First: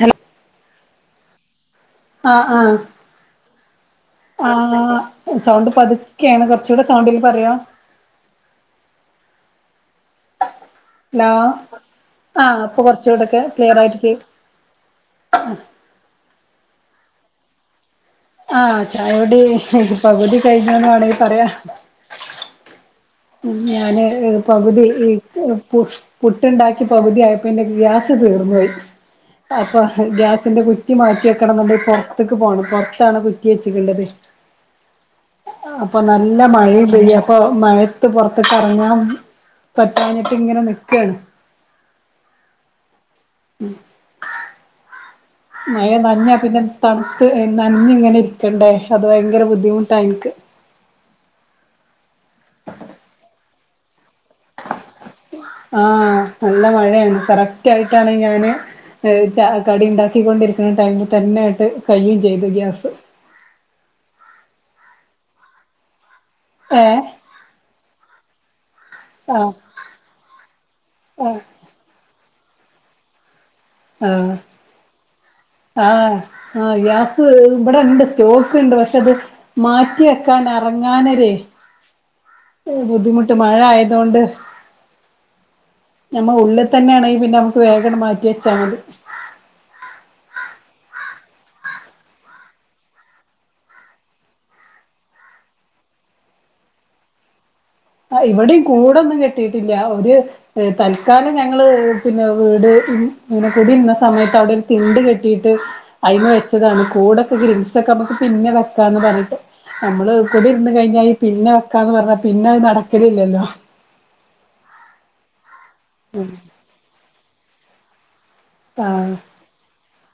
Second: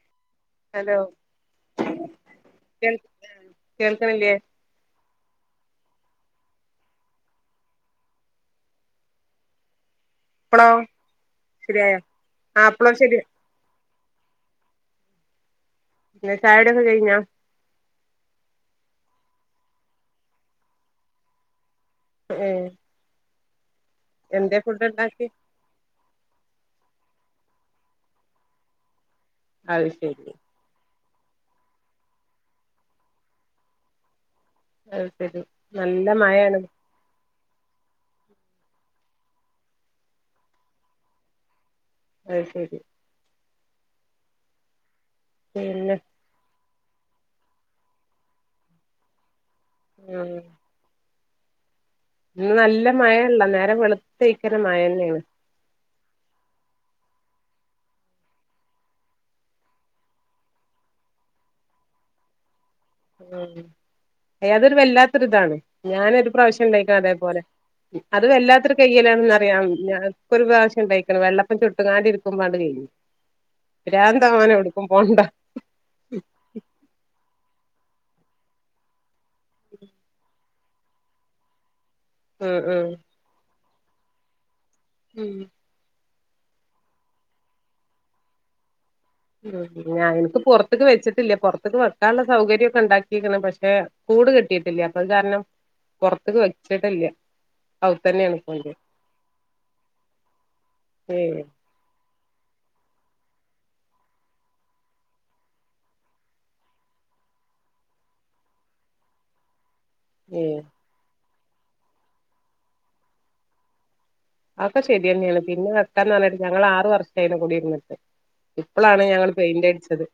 Hello hello ആഹ് ആഹ് കേൾക്കണില്ലേ ആഹ് സൗണ്ട് പതുക്കെയാണ് കുറച്ചുകൂടെ സൗണ്ടിൽ പറയുമോ ഇപ്പോളോ ഹലോ ആഹ് ഇപ്പൊ കൊറച്ചു ശരി കൂടെക്കെ ഒക്കെ ക്ലിയർ ക്കെ പിന്ന ചായ കുടിയൊക്കെ കഴിഞ്ഞാ ആഹ് ചായ കുടി പകുതി കഴിഞ്ഞുന്ന് വേണെങ്കി പറയാ ഏഹ് ഉം ഞാനെ പകുതി ഈ ഉണ്ടാക്കി പു പുട്ടുണ്ടാക്കി പകുതിയായപ്പോ എന്റെ ഗ്യാസ് തീർന്നു പോയി അപ്പൊ അത് ശരി ഗ്യാസിന്റെ കുറ്റി കുറ്റി മാറ്റി വെക്കണം എന്നുണ്ടെങ്കി പുറത്തേക്ക് പോകണം പുറത്താണ് കുറ്റി വെച്ചേക്കണ്ടത് അത് ശരി അപ്പൊ നല്ല മഴയാണ് മഴയും അപ്പൊ മഴയത്ത് പുറത്തേക്ക് ഇറങ്ങാൻ പറ്റാഞ്ഞിട്ട് ഇങ്ങനെ നിക്കയാണ് അത് ശരി ഉം മഴ പിന്നെ നനഞ്ഞാ പിന്നെ തണുത്ത് നനഞ്ഞു ഇങ്ങനെ ഇരിക്കണ്ടേ അത് ഭയങ്കര ബുദ്ധിമുട്ടാണ് എനിക്ക് ഉം ഇന്ന് നല്ല മഴയാണ് നേരം വെളുത്തേക്കുന്ന മഴന്നെയാണ് ആഹ് നല്ല മഴയാണ് കറക്റ്റ് ആയിട്ടാണ് ഞാന് [unintelligible] കടി ഉണ്ടാക്കിക്കൊണ്ടിരിക്കുന്ന ടൈമിൽ തന്നൊയായിട്ട് കഴിയുകയും ചെയ്തു ഗ്യാസ് ഉം അതൊരു വല്ലാത്ത ഇതാണ് ഞാനൊരു പ്രാവശ്യം ഏഹ് ഉണ്ടായിട്ടുണ്ട് [unintelligible] അത് വല്ലാത്തൊരു കഴിയലാണെന്ന് ആഹ് അറിയാം ഞാനാക്ക് ഒരു പ്രാവശ്യം ഉണ്ടായിരിക്കണ് ആഹ് വെള്ളപ്പം ചുട്ടുകാണ്ട് ഇരിക്കുമ്പോൾ കഴിഞ്ഞു പ്രാന്ത് ആഹ് എങ്ങാണം എടുക്കും പോണ്ട ആഹ് ആ ഗ്യാസ് ഇവിടെയുണ്ട് സ്റ്റോക്ക് ഉണ്ട് പക്ഷെ അത് മാറ്റി വെക്കാൻ വെക്കാനെരെ ഉം ഉം ബുദ്ധിമുട്ട് മഴ ആയതോണ്ട് ഉം നമ്മളെ ഉള്ളിൽ തന്നെയാണെങ്കി പിന്നെ നമുക്ക് വേഗം മാറ്റി വെച്ചാൽ മതി ഉം ഞാൻ എനിക്ക് പുറത്തേക്ക് വെച്ചിട്ടില്ല പുറത്തേക്ക് വെക്കാനുള്ള സൗകര്യം ഒക്കെ ഉണ്ടാക്കിരിക്കുന്നു പക്ഷെ കൂട് കിട്ടിയിട്ടില്ല അപ്പൊ അത് കാരണം പുറത്തക്ക് വെച്ചിട്ടില്ല അതു തന്നെയാണ് ഇവിടെയും കൊണ്ട് കൂടൊന്നും കെട്ടിയിട്ടില്ല ഒരു ഏ തൽക്കാലം ഞങ്ങള് പിന്നെ വീട് ഇങ്ങനെ കൂടി ഇരുന്ന സമയത്ത് അവിടെ ഒരു തിണ്ട കെട്ടിയിട്ട് അയ്മേ വെച്ചതാണ് കൂടൊക്കെ ഗ്രിൽസ് ഒക്കെ നമ്മുക്ക് പിന്നെ വെക്കാന്ന് പറഞ്ഞിട്ട് നമ്മള് ഏ കുടി ഇരുന്ന് കഴിഞ്ഞാ ഈ പിന്നെ വെക്കാന്ന് പറഞ്ഞാ പിന്നെ അത് നടക്കലില്ലല്ലോ അതെക്കെ ശരി തന്നെയാണ് പിന്നെ വെക്കാന്ന് പറഞ്ഞിട്ട് ഞങ്ങൾ ആറ് വർഷം ആയി കുടി ഇരുന്നിട്ട് ഇപ്പോളാണ് ആഹ് ഞങ്ങള് പെയിന്റ് അടിച്ചത്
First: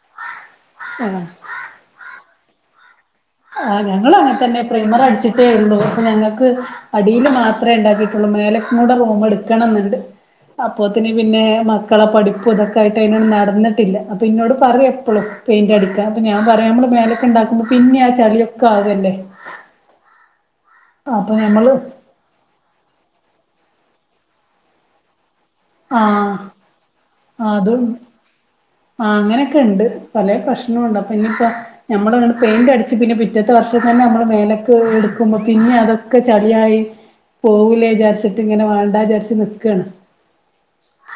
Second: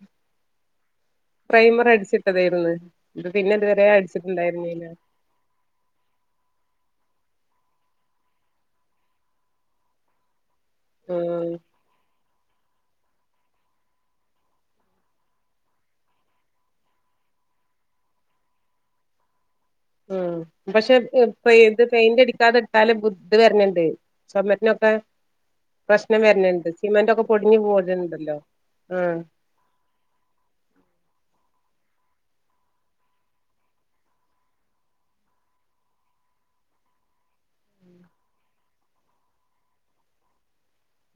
ആഹ് പ്രെമർ അടിച്ചിട്ടതായിരുന്നു ഇത് പിന്നെ ആഹ് ഇതുവരെ ഞങ്ങളും അങ്ങനെ തന്നെ അടിച്ചിട്ടുണ്ടായിരുന്നില്ല പ്രെയ്മർ അടിച്ചിട്ട് ഉള്ളൂ അപ്പൊ ഞങ്ങക്ക് അടീല് മാത്രെ ഉണ്ടാക്കിട്ടുള്ളൂ മേലക്കും കൂടെ റൂമ് എടുക്കണം ന്നുണ്ട് അപ്പൊത്തിന് പിന്നെ ഉം മക്കളെ പഠിപ്പും ഇതൊക്കെ ക്കായിട്ട് അതിനോട് നടന്നിട്ടില്ല അപ്പോ ന്നോട് പറിം എപ്പളും പെയിന്റ് അടിക്ക അപ്പ ഞാൻ പറിം ഞമ്മള് മേലക്ക്‌ ണ്ടാക്കുമ്പോ പിന്നെ അടി ചളിയൊക്കെ ആവ ല്ലേ അഹ് പക്ഷെ ത് ഞമ്മള് ത് പെയിന്റ് അടിക്കാതെ ലെ കുത്ത് വെര്ണ്ട് ചൊമര്നോക്കെ ആ പ്രശ്നം വെര്ന്ണ്ട് സിമെന്റൊക്കെ പൊടിഞ് പോര്ണ്ടല്ലോ ആ അങ്ങനെക്കെ ണ്ട് പലേ പ്രശ്നുണ്ട് അപ്പൊ ഇനിയിപ്പ നമ്മളണ്ട് പെയിന്റ് അടച്ച് പിന്നെ പിറ്റത്തെ വർഷം തന്നെ നമ്മള് മേലക്ക്‌ എടുക്കുമ്പോ പിന്നെ അതൊക്കെ ചളിയായി പോവൂലെ വിചാരിചിട്ട് ഇങ്ങനെ വേണ്ട വിചാരിച്ച് നിക്കാണ്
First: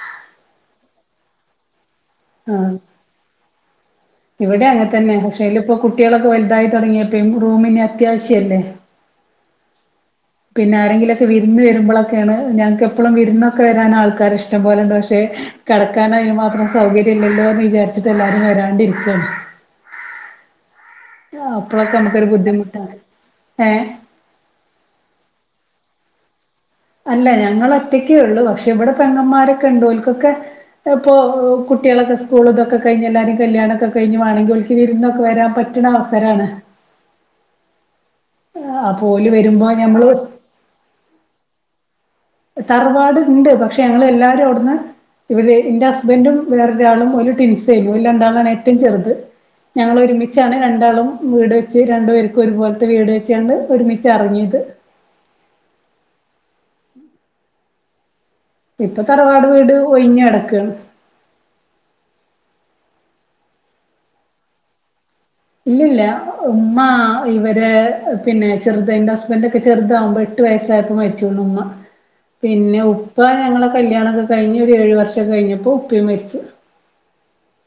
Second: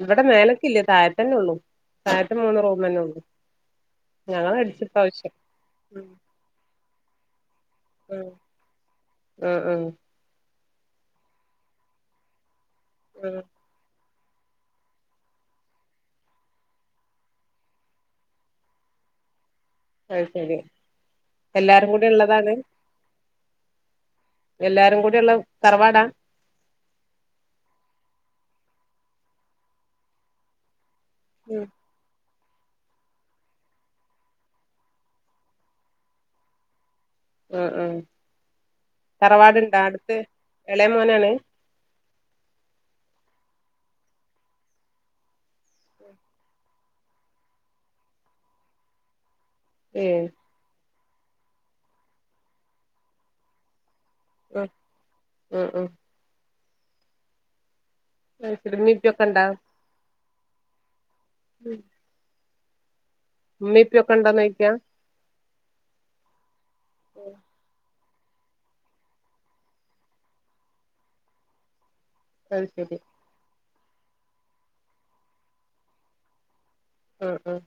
ഇവിടെ മേലക്കില്ല താഴത്തന്നെ ഉള്ളൂ താഴത്തെ മൂന്ന് ആഹ് റൂം തന്നെ ഉള്ളൂ ഞങ്ങള് ഇവിടെ അടിച്ചു അങ്ങനെ തന്നെ ഇപ്രാവശ്യം പക്ഷെ ഇയിലിപ്പോ ഉം കുട്ടികളൊക്കെ വലുതായി തുടങ്ങിയപ്പേഴും റൂമിനി അത്യാവശ്യല്ലേ ഉം ഉം പിന്നെ ആരെങ്കിലൊക്കെ വിരുന്ന് വരുമ്പൊളൊക്കെയാണ് ഞങ്ങക്ക് എപ്പളും വിരുന്ന നമ്മക്ക് വരാൻ ആൾക്കാര് ഇഷ്ടം പോലുണ്ട് പക്ഷെ കടക്കൻ അതിന് മാത്രം സൗകര്യഇല്ലല്ലോ എന്ന് വിചാരിച്ചു [unintelligible] എല്ലാരും വരാണ്ടിരിക്കാണ് അഹ് ശെരി ആഹ് അപ്പൊളൊക്കെ നമ്മക്കൊരു ബുദ്ധിമുട്ടാണ് ഏഹ് എല്ലാരും കൂടി ഉള്ള തറവാടാ അല്ല ഞങ്ങള് ഒറ്റക്കേഉള്ളു പക്ഷെ ഇവിടെ പെങ്ങന്മാരൊക്കെ ഉണ്ട് ഓൾക്കൊക്കെ അപ്പൊ ഉം കുട്ടികളൊക്കെ സ്‌കൂൾ സ്കൂളിതൊക്കെ കഴിഞ്ഞ് എല്ലാരും കല്യാണം ഒക്കെ കഴിഞ്ഞു വേണോങ്കി ഓൾക്ക് വിരുന്ന് ഒക്കെ വരാൻ പറ്റണ അവസരം ആണ് ആഹ് ആഹ് അപ്പൊ ഓല് വരുമ്പോ തറവാടിണ്ടാ ഞമ്മള് അടുത്ത് എളയ മോനാണ് തറവാട്ണ്ട് പക്ഷെ ഞങ്ങളെല്ലാരും അവിടുന്ന് ഇവര് എന്റെ ഹസ്ബൻഡും വേറൊരു ആളും ഒരു ടിൻസെയനു ഈ രണ്ടാളാണ് ഏറ്റവും ചെറുത് ഞങ്ങള് ഏഹ് ഒരുമിച്ചാണ് രണ്ടാളും വീട് വെച്ച് രണ്ടു പേർക്കും ഒരുപോലത്തെ വീട് വെച്ചണ്ട് ഒരുമിച്ച് ചറിങ്ങിയത് ഉം ഉം അത് ശരി ഉമ്മേം ഇപ്പൊ ഉപ്പേക്കെ തറവാട് വീട് ഒഴിഞ്ഞ് കടക്കാണ് ഉം ബി പി ഒക്കെ ഉണ്ടാന്ന് നോക്കിയ ഇല്ല ഇല്ല ഉമ്മ ഇവരെ പിന്നെ ചെറുതെഎന്റെ ഹുസ്ബൻഡ് ഒക്കെ ചെറുതാവുമ്പോ എട്ട് വയസ്സായപ്പോ മരിച്ചുന്ന് ഉമ്മ [inaudible] പിന്നെ ശരി ഉപ്പ ഞങ്ങളെ കല്യാണൊക്കെ കഴിഞ്ഞ് ഒരു ഏഴു വർഷം ഒക്കെ കഴിഞ്ഞപ്പോ ഉപ്പയും മരിച്ചു ഉം ഉം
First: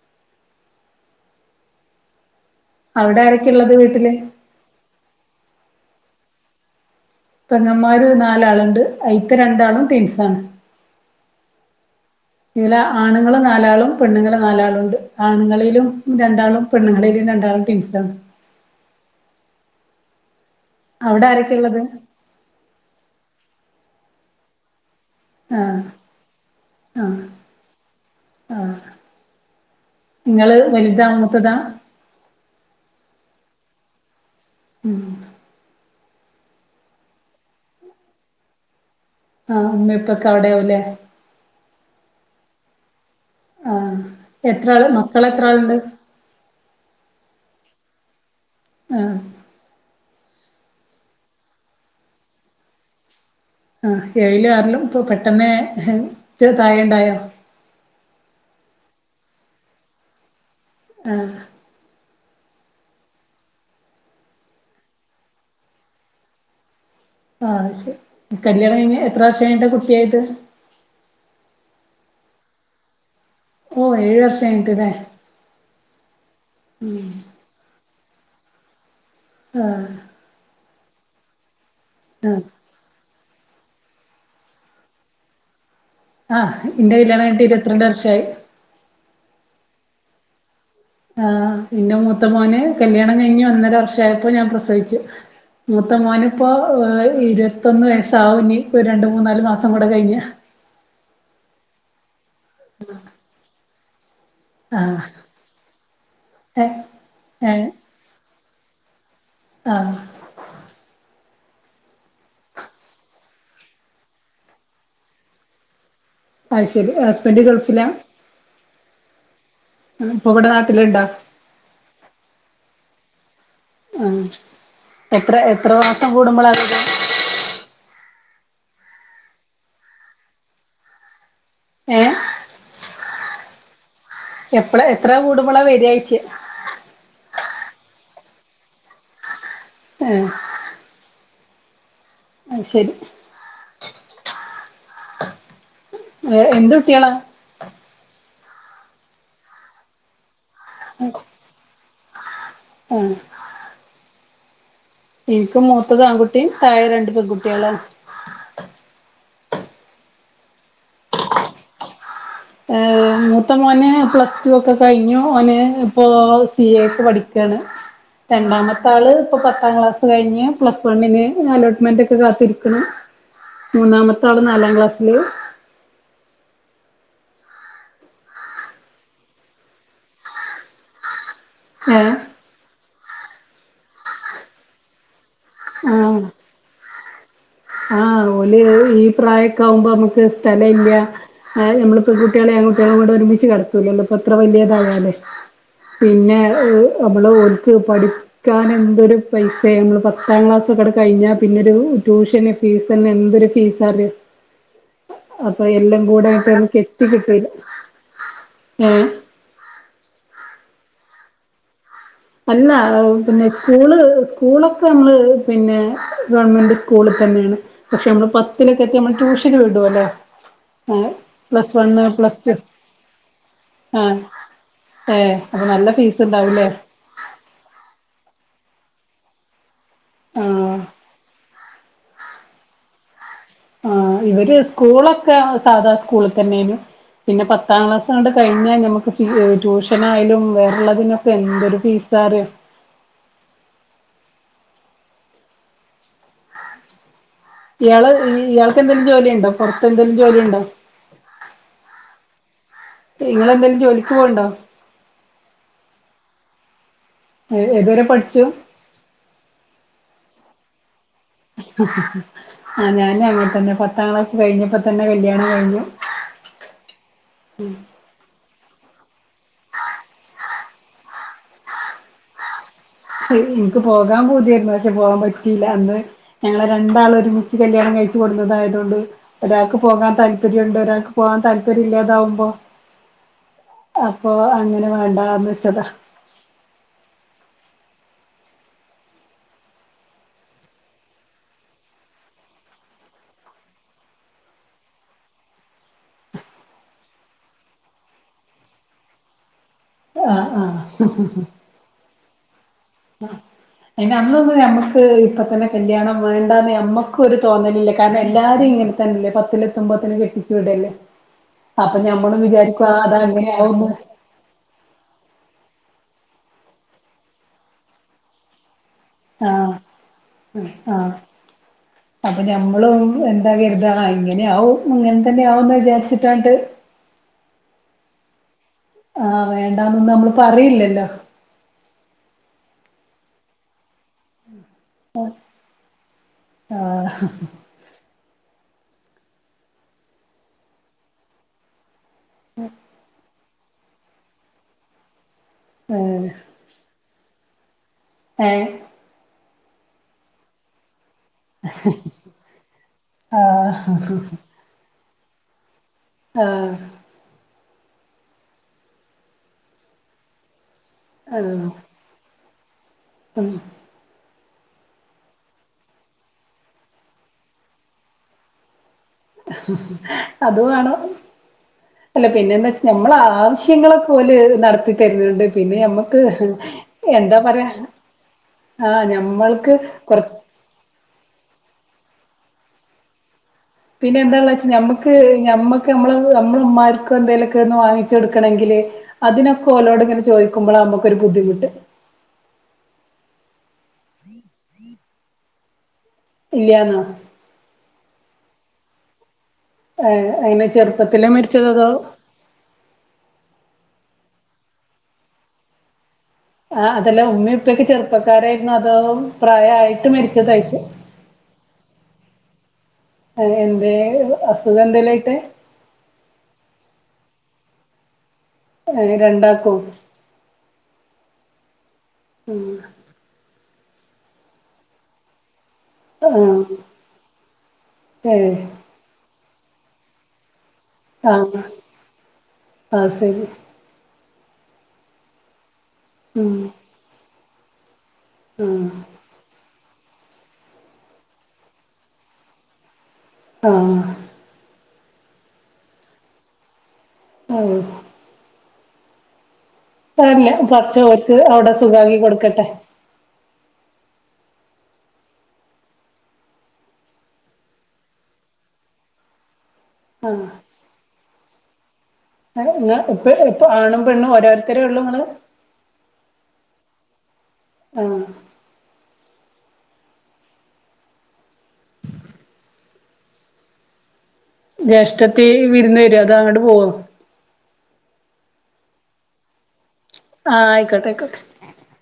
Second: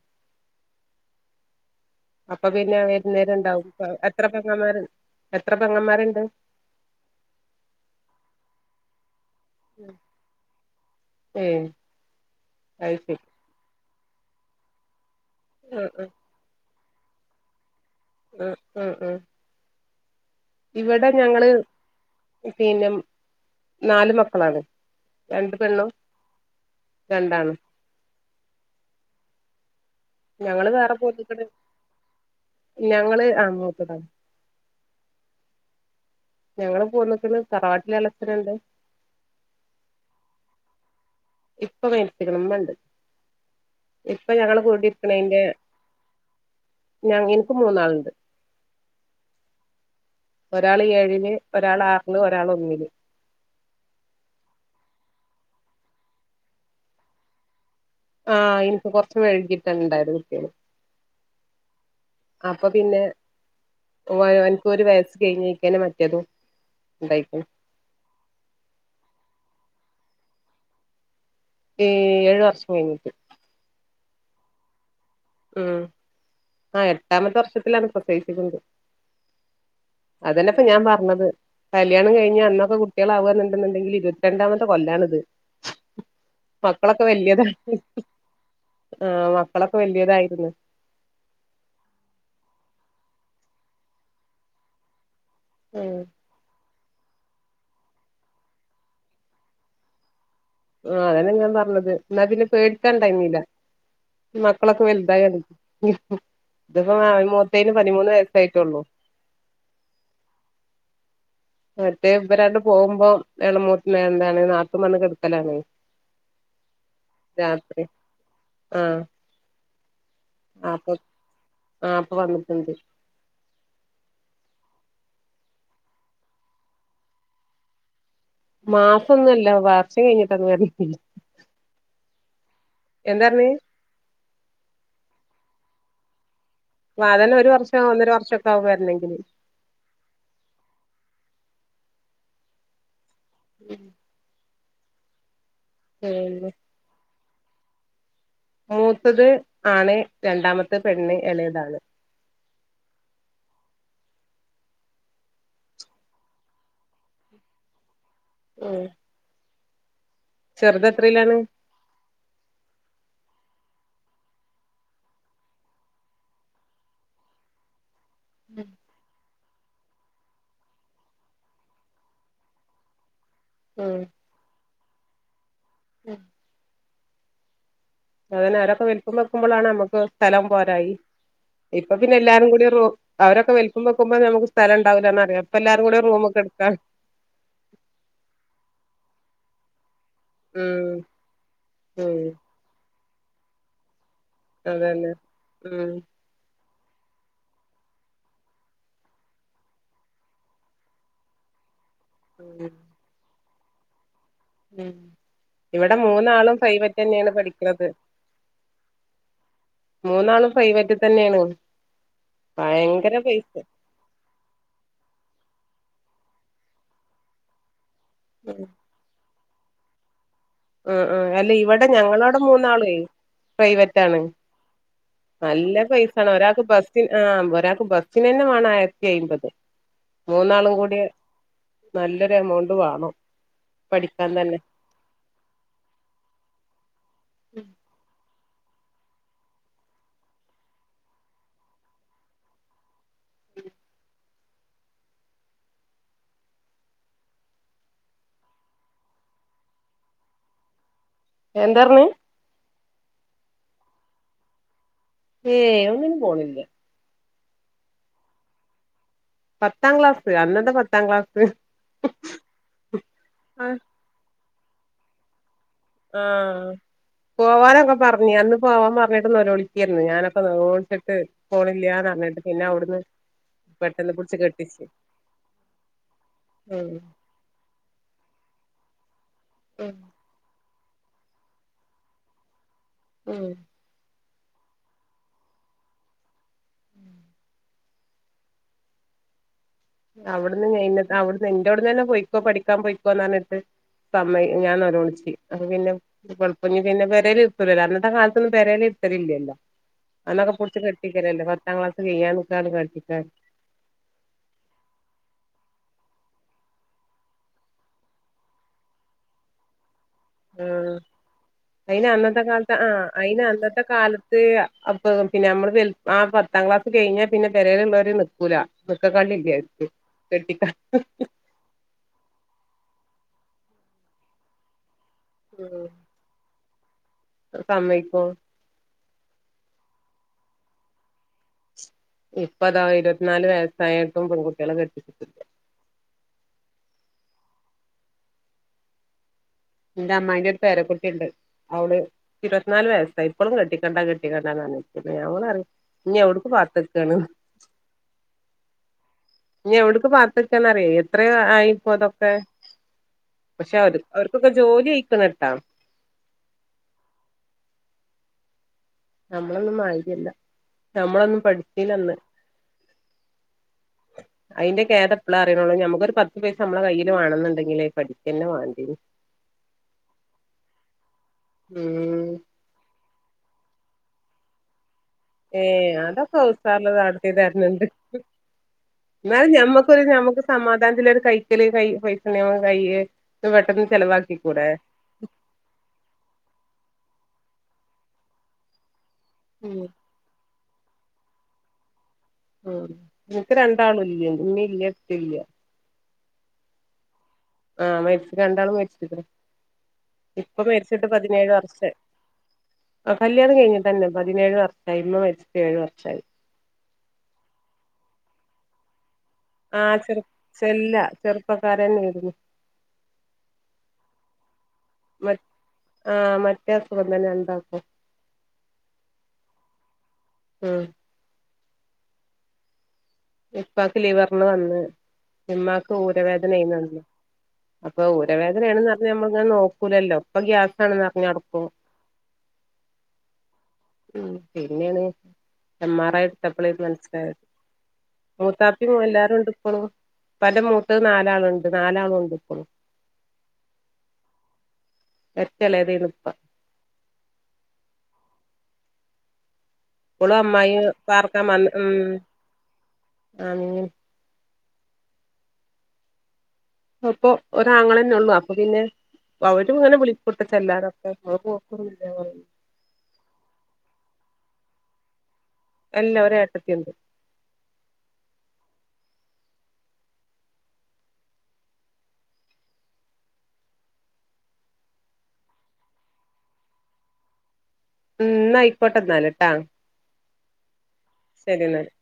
അപ്പൊ പിന്നെ അവിടെ വരുന്നേര്ണ്ടാവും ആരൊക്കെള്ളത് വീട്ടില്? എത്ര പെങ്ങന്മാര് എത്ര പെങ്ങന്മാരുണ്ട് പെങ്ങമാര് നാലാള്ണ്ട് ആയിത്ത രണ്ടാളും ടിൻസാണ് ഏഹ് ഇയില് അത് ശരി ആണുങ്ങള് നാലാളും പെണ്ണുങ്ങള് നാലാളും ഉണ്ട് ആണുങ്ങളിലും ഉം ഉം രണ്ടാളും പെണ്ണുങ്ങളിലും രണ്ടാളും ടിൻസാണ് ഉം ഉം ഉം ഇവിടെ അവിടെ ഞങ്ങള് ആരൊക്കെള്ളത്? പിന്നെ നാല് മക്കളാണ് രണ്ട് ആഹ് പെണ്ണും ആഹ് രണ്ടാണും ആഹ് നിങ്ങള് ഞങ്ങള് വേറെ വല്താ പോന്ന്ക്ക്ണ് മൂത്തതാ ഞങ്ങള് ആ മൂത്തതാ ഉം ഞങ്ങള് പോന്നക്കണ് തറവാട്ടിലെളച്ചനണ്ട് ആഹ് ഇമ്മ ഇപ്പൊക്കെ അവിടെയാവല്ലേ ഇപ്പ [unintelligible] ഇമ്മ ഇണ്ട് ആഹ് ഇപ്പ ഞങ്ങള് എത്ര ആള് കൂടിരികണീന്റെ മക്കളെത്ര ആളുണ്ട് ഞാൻ ഇനിക് മൂന്നാള്ണ്ട് ആഹ ഒരാള് ഏഴിന് ഒരാള് ആറിന് ഒരാള് ഒന്നില് ആഹ് ഏഴിലും ആറിലും ഇപ്പൊ പെട്ടെന്ന് ഹ് ചെറുതായി ഉണ്ടായോ ആഹ് എനിക്ക് കുറച്ച് വൈകിട്ടാ ഉണ്ടായത് കുട്ടികള് ആഹ് അപ്പൊ പിന്നെ ഓ ഇവനിക് ഒരു വയസ്സ് കഴിഞ്ഞക്കാണ് മറ്റേതും ഉണ്ടായി അത് ശെരി കല്യാണം കഴിഞ്ഞ് എത്ര വർഷം കഴിഞ്ഞിട്ടാ കുട്ടിയായത് ഏഹ് ഏഴു വർഷം കഴിഞ്ഞിട്ട് ഓഹ് ഈ വർഷ [unintelligible] ല്ലേ? ഉം ആ എട്ടാമത്തെ വർഷത്തിലാണ് പ്രസവിച്ചിക്കണ്ത്. ആ. അതന്നെപ്പൊ ഞാൻ പറഞ്ഞത്. കല്യാണം കഴിഞ്ഞ് ആഹ് അന്നൊക്കെ കു ട്ടികള ആകുക എന്നുണ്ടെന്നുണ്ടെങ്കിൽ ഇരുപത്തി രണ്ടാമത്തെ കൊല്ലാണിത്. ആഹ് ഇന്റെ മക്കളൊക്കെ കല്യാണം കഴിഞ്ഞിട്ട് വല്യതായി. ഇരുപത്തിരണ്ട് വർഷായി ആ മക്കളൊക്കെ വല്യതായിരുന്നു. ആഹ് എന്റെ മൂത്ത മോന് കല്യാണം കഴിഞ് ഒന്നര വർഷായപ്പോ ഞാൻ പ്രസവിച്ചു. മൂത്ത ഉം മോന് ഇപ്പോ ഇരുപത്തൊന്ന് വയസാവും, ഇനി രണ്ട് മൂന്നാല് മാസം കൂടെ കഴിഞ്ഞ. ആ അതന്നെ ഞാ പറഞ്ഞത്. എന്നാ പിന്നെ പേടിക്കാൻ ടൈമില്ല. മക്കളൊക്കെ ആഹ് വലുതായിന്. ഏഹ് ഇതപ്പോ ഏഹ് മൂത്തന് പതിമൂന്ന് വയസ്സ ആയിട്ടുള്ളു. ആഹ്. മറ്റേ ഇവരാണ്ട് പോകുമ്പോ, ഇളമൂത്ത് വേന്താണ് നാത്തുൻ വന്നു കെടുക്കലാണ്. അയ് ശരി. ഹസ്ബൻഡ് രാത്രി ഗൾഫിലാ. ആ. ഇപ്പൊവിട നാട്ടില ഇണ്ടാ? ആഹ് ഇപ്പൊ വന്നിട്ടുണ്ട്. ആ എത്ര, എത്ര മാസം കൂടുമ്പോളാ ലീവ്? മാസംന്നുംല്ല. വർഷം കഴിഞ്ഞിട്ട അത് [unintelligible] ഏ എന്താർഞ്ഞെ? എപ്പഴ എത്ര കൂടുമ്പോള വര്യായ്ച്ച്? [unintelligible] ഒരു വർഷം ഒന്നര വർഷ ഒക്കെ ആകും വരുന്നങ്കില്. ഉം. അത് ശരി. ഉം. ഏ എന്ത് കുട്ടികളാ? മൂത്തത് ആണ്, രണ്ടാമത്തെ പെണ്ണ്, ഇളയതാണ്. ഉം. എനിക്ക് മൂത്തത് ആൺകുട്ടി. താഴെ രണ്ട് പെൺകുട്ടികളാണ്. ഉം. ചെറുത് എത്രയിലാണ്? ഏഹ് മൂത്ത മോന് പ്ലസ് ടു ഒക്കെ കഴിഞ്ഞു. അവന് ഇപ്പോൾ സി എ ക്ക് പഠിക്കാണ്. [inaudible] രണ്ടാമത്തെ ആള് ഇപ്പൊ പത്താം ക്ലാസ് കഴിഞ്, പ്ലസ് വണ്ണിന് അലോട്ട്മെന്റ് ക്ക കാത്തിരിക്കണു. മൂന്നാമ തൊള്‌ നാലാം ക്ലാസ്സില്. [unintelligible] അങ്ങനെ ആരൊക്കെ വലുപ്പം വെക്കുമ്പോഴാണ് നമുക്ക് സ്ഥലം പോരായി. ഇപ്പൊ ഏഹ് പിന്നെ എല്ലാരും കൂടി റൂ അവരൊക്ക വലിപ്പം വെക്കുമ്പോ നമുക്ക് സ്ഥലം ഇണ്ടാവില്ലാന്നറിയാം. പ്പൊ എല്ലാരും കൂട റൂമക്കെ എടുത്താണ്. ആ ഒല് ഈ പ്രായക്കെ ആകുമ്പോ നമുക്ക് സ്ഥലം ഇല്ല. ഉം നമ്മളി ഉം പെൺകുട്ടികളെ [unintelligible] [unintelligible] കൂടെ ഒരുമിച്ച് കെടത്തൂലല്ലോ. ഇപ്പ ഇത്ര വലിയതാകാലേ. അതന്നെ ഉം പിന്നെ ഏഹ് നമ്മള് ഓൽക്ക് പഠി ക്കാൻ എന്തൊരു പൈസേ. നമ്മള് പത്താം ക്ലാസ്ക്കുടെ കയിഞ്ഞാൽ പിന്നൊരു, ട്യൂഷന് ഉം ഫീസന്നെ എന്തൊരു ഫീസാലേ. ഉം അപ്പൊ ഇവിടെ എല്ലം കൂടെ ആയിട്ട് മൂന്നാളും എനിക്ക് പ്രൈവറ്റ് എത്ത് തന്നെയാണ് കിട്ടില്ല. പഠിക്കണത് ഏ മൂന്നാളും പ്രൈവറ്റി തന്നേണ്. അല്ല പിന്നെ സ്കൂള് സ്കൂളൊക്കെ നമ്മള് പിന്നെ ഗവൺമെൻറ് സ്കൂള് തന്നേണ്. പക്ഷെ നമ്മള് ഉം പത്തിലൊക്കെ എത്തിയ നമ്മള് ട്യൂഷന് വിടോലോ. ഉം ഉം അല്ല ഇവടെ ഞങ്ങളടെ പ്ലസ് ടു മൂന്നാളേ പ്രൈവറ്റ് ആണ്. ആഹ് ഏഹ് അപ്പൊ നല്ല ഫീസ് പൈസാണ് ഒരാക്ക് ഉണ്ടാവൂലേ ബസ് ന് ആഹ് ഒരാക്ക് ബസിനന്നെ വാണം ആയിരത്തി അയ്മ്പത് മൂന്നാളും ആഹ് കൂടി നല്ലൊരു എമൗണ്ട് വാണം. ആഹ് ഇവര് സ്കൂളൊക്കെ സാധാ സ്കൂള് തന്നേന്നു. പിന്നെ പത്താം ക്ലാസാണ്ട് കയിഞ്ഞാ ഞമ്മക്ക് ഫീ ട്യൂഷന് ആയാലും വേറള്ളതിനൊക്കെ എന്തൊരു ഫീസാറ്യോ. ഇയാള് ഇയാൾക്ക് എന്തെങ്കിലും ജോലി ഇണ്ടോ പൊർത്ത് എന്തേലും ജോലി ഇണ്ടോ? എന്തർഞ്ഞ് ഇങ്ങളെന്തേലും ജോലിക്ക് പോണ്ടോ? ഏയ് ഒന്നിനും പോണില്ല. എ ഏത് വരെ പട്ച്ചു? പത്താം ക്ലാസ് അന്നത്തെ പത്താം ക്ലാസ് ആഹ് ഞാനും അങ്ങൻ തന്നെ ആഹ് പത്താം ക്ലാസ് കയിഞ്ഞപ്പോ തന്നെ കല്യാണം കയിഞ്ഞു. ആഹ് പോവാനൊക്കെ പർഞ്ഞെ അന്ന് പോവാൻ പർഞ്ഞിട്ട് നെലോളിക്കേര്ന്ന് ഞാനൊക്കെ നെലോൾച്ച്ട്ട് പോണില്ലാന്നർഞ്ഞിട്ട് പിന്നെ അവ്ടുന്ന് ഇൻക്ക് പോകാൻ പൂതിയായിര്ന്നു പഷെ പോവാൻ പറ്റിയില്ല. അന്ന് ഞങ്ങളെ ഉം രണ്ടാള് ഒരുമി ച്ച് കല്യാണം കയിച്ചു കൊട്ന്നതായതോണ്ട് ഒരാക്ക് ഉം പോകാൻ താല്പര്യണ്ട് ഒരാക്ക് പോവാൻ താല്പര്യല്ലാതാവുമ്പോ ഉം അപ്പൊ അങ്ങനെ വേണ്ടാന്ന് വെച്ചതാ അവ്ടന്ന് അവ്ടുന്ന് ന്റോട്ന്നന്നെ പോയിക്കോ പഠിക്കാൻ പോയിക്കോന്നർഞ്ഞിട്ട് സമ്മയ് ഞാൻ നൊലോളിച്ച് അപ്പൊ പിന്നെ [unintelligible] പിന്നെ പെരേലിരിത്തൂലല്ലോ അന്നത്തെ കാൽത്തൊന്നും പെരേല് ഇരുത്തല്ല്ലല്ലോ ആഹ് അന്നൊക്കെ പുട്ച്ച് ആഹ് കെട്ടിക്കലല്ലേ പത്താം ക്ലാസ് കയ്യാൻ നിക്കാണ് ആഹ് അയിന് അന്നൊന്നും ഞമ്മക്ക് ഇപ്പം തന്നെ കല്യാണം വേണ്ടാന്ന് ഞമ്മക്കൊരു തോന്നലില്ല. കാരണം എല്ലാരും ഇങ്ങനെ തന്നല്ലേ പത്തില് എത്തൊമ്പത്തിനും കെട്ടി ച്ച് വിടല്ലേ ആഹ് അപ്പൊ അയിന് ഞമ്മളും അന്നത്തെ വിചാരിക്കും അ അതാ അങ്ങനെയാവുന്ന് അതെ അപ്പ പിന്നെ അമ്മള് വെൽ ആ പത്താം ക്ലാസ് കയിഞ്ഞ പിന്നെ പെരേലുള്ളവര് നിക്കൂല. നിക്കകള്ളിയില്ല ആഹ് ഓര്ക്ക് കെട്ടിക്കാൻ ആഹ് അപ്പൊ ഞമ്മള് എന്ത കര്താ ആ ഇങ്ങനെ ആവും ഇങ്ങൻതന്നെ ആവുംന്ന് വിചാരിച്ചിട്ടാണ്ട് സമ്മയ്ക്കും. ആഹ് വേണ്ടാന്നൊന്നും അമ്മള് പറില്ലല്ലോ. ഇപ്പതാ ഇരത്ത് നാല് വയസ്സായട്ടും പെൺകുട്ട്യേള് കെട്ടി അഹ് ആഹ് ന്റെ അമ്മായിന്റൊരു പേരക്കുട്ടിണ്ട് അവള് ഇരത്ത്നാല് വയസായി. ഇപ്പളും കെട്ടിക്കണ്ട കെട്ടിക്കണ്ടാന്നർഞ്ഞിര്ക്ക്ണ്ട്. [unintelligible] ഞ്ഞ് എവ്ടുക്ക് പാത്തക്കാണ്ന്ന് ഏഹ് ഇഞ്ഞ് എവിട്ക്ക് പാത്തക്കേന്നറ്യേ എത്രേ ആയിപ്പോ ഇതൊക്കെ. ആ പഷെ അവർ അവർക്കൊക്കെ ജോലി ആയ്ക്ക്ണ് ട്ടാ. ആഹ് ഞമ്മളൊന്നും മായ്ര്യല്ലാ ഞമ്മളൊന്നും പഠിച്ചീലന്ന്. ഉം. [inaudible] അയ്ന്റെ കേദം ഇപ്പളാറീണുള്ളൂ. ഞമ്മക്കൊരു പത്ത് പൈസ ഞമ്മളെ കയ്യില് വാണന്ന്ണ്ടെങ്കില് പഠിക്കന്നെ വാണ്ടീനി അതും വാണം അല്ല ഉം പിന്നെന്തേച്ച ഞമ്മളാവശ്യങ്ങളൊക്കോല് നട് ത്തി തര്ന്ന്ണ്ട് പിന്നെ ഏഹ് ഞമ്മക്ക് അതൊക്കെ ഉസാറില് നടത്തി എന്താ പറയാ തര്ന്ണ്ട് ആഹ് ഞമ്മൾക്ക് കൊറച്ച് സമാധാനത്തില് ഒരു കൈക്കല് കൈൽ പൈസണ്ടേന്നു മ്മളെ കയ്ല് ത് പെട്ടന്ന് പിന്നെന്താ വെച്ചാ ഞമ്മക്ക് ക്ക് ഞമ്മക്ക് ഞമ്മളെ ഞമ്മളെ ഉമ്മാർക്കെന്തേലെക്കൊന്ന് വാങ്ങിച്ചൊടുക്കണങ്കില് ഉം അതിനൊക്കോലോടിങ്ങന ചോദിക്കുമ്പോളാ ഞമ്മക്കൊരു ബുദ്ധിമുട്ട്.. ഉം, നിനക്ക് രണ്ടാളൂല്ലേ ഉമ്മീല്ലേ ഉപ്പീല്ലേ? ഇല്ല്യാന്നോ? ആഹ് മരിച്ച് രണ്ടളും മരിച്ച്ക്ക്‌ണ്. ആഹ് എങ്ങനെ ചെറുപ്പത്തിലാ മരിച്ചതതോ? വർഷായി ആഹ് കല്യാണം കഴിഞ്ഞിട്ടന്നെ പതിനേഴ് വർഷായി ഇമ്മ മരിച്ച്ട്ട് ഏഴ് വർഷായി. ആ അതല്ല ഉമ്മീഉപ്പീയൊക്കെ ചെറുപ്പക്കാരായിരുന്നോ അതോ പ്രായായിട്ട് മരിച്ചതായ്ച്ചാ. ചെറുപ്പക്കാരന്നെയിരുന്നു. ആഹ് എന്തേ അസുഖന്തേലും ആയിട്ടെ? മ ആഹ് മറ്റേ അസുഖം തന്നെ രണ്ടാക്കും. ഏഹ് രണ്ടാക്കും? ഉം. ഉം. ഇപ്പാക്ക്‌ ലിവറിന് വന്ന് ഉമ്മാക്ക് ആ ഊരവേദനേയ്ന്നു അന്ന്. അപ്പൊ ഏ ഊരവേദനയാണന്ന് ത് ഞമ്മൾങ്ങനെ നോക്കൂലല്ലോ? പ്പൊ ആ ഗ്യാസാണെന്നറഞ്ഞടക്കും. ആ ശരി ഉം പിന്നേണ് എം ആർ ഐ ഉം ഇടുത്തപ്പളേത് മനസ്സിലായത്. ആ മൂത്താപ്പീ എല്ലാരുംണ്ട് ഇപ്പളും. ഇപ്പാന്റെ മൂത്തത് നാലാള്ണ്ട് നാലാളൂണ്ട് ഇപ്പളും. ആഹ്. ഏറ്റോളേതേന്നു. ഉം. ഇപ്പളും അതല്ല അമ്മായി പടച്ചോൻ ഓർക്ക് പാർക്കാൻ വന്ന് അവിടെ ഉം സുഖാക്കി കൊടുക്കട്ടെ ആണ്. അപ്പൊ ഒരാങ്ങളെന്നൊള്ളൂ. അപ്പൊ പിന്നെ അവര്ങ്ങനെ വിളിക്കൂട്ടോ ചെല്ലാനൊക്കെ അപ്പോ പോക്കൊന്നില്ലങ്ങള്? ആഹ് ഇങ്ങളെ ഉപ്പേം ഉപ്പ ആണുംപെണ്ണും ഓരോരുത്തരൊള്ളു ഇങ്ങള്? ഇല്ലാ ഒരേട്ടത്തിട്ട്ണ്ട്. ആഹ് ജ്യേഷ്ഠത്തി വിരുന്ന് വരോ അതോ അങ്ങ്ട് പോവോ? ഉം ന്നയിക്കോട്ടെ ഇന്നാല്ട്ടാ. ആഹ് അയ്ക്കോട്ടെ അയ്ക്കോട്ടേ. ശരി എന്നാല്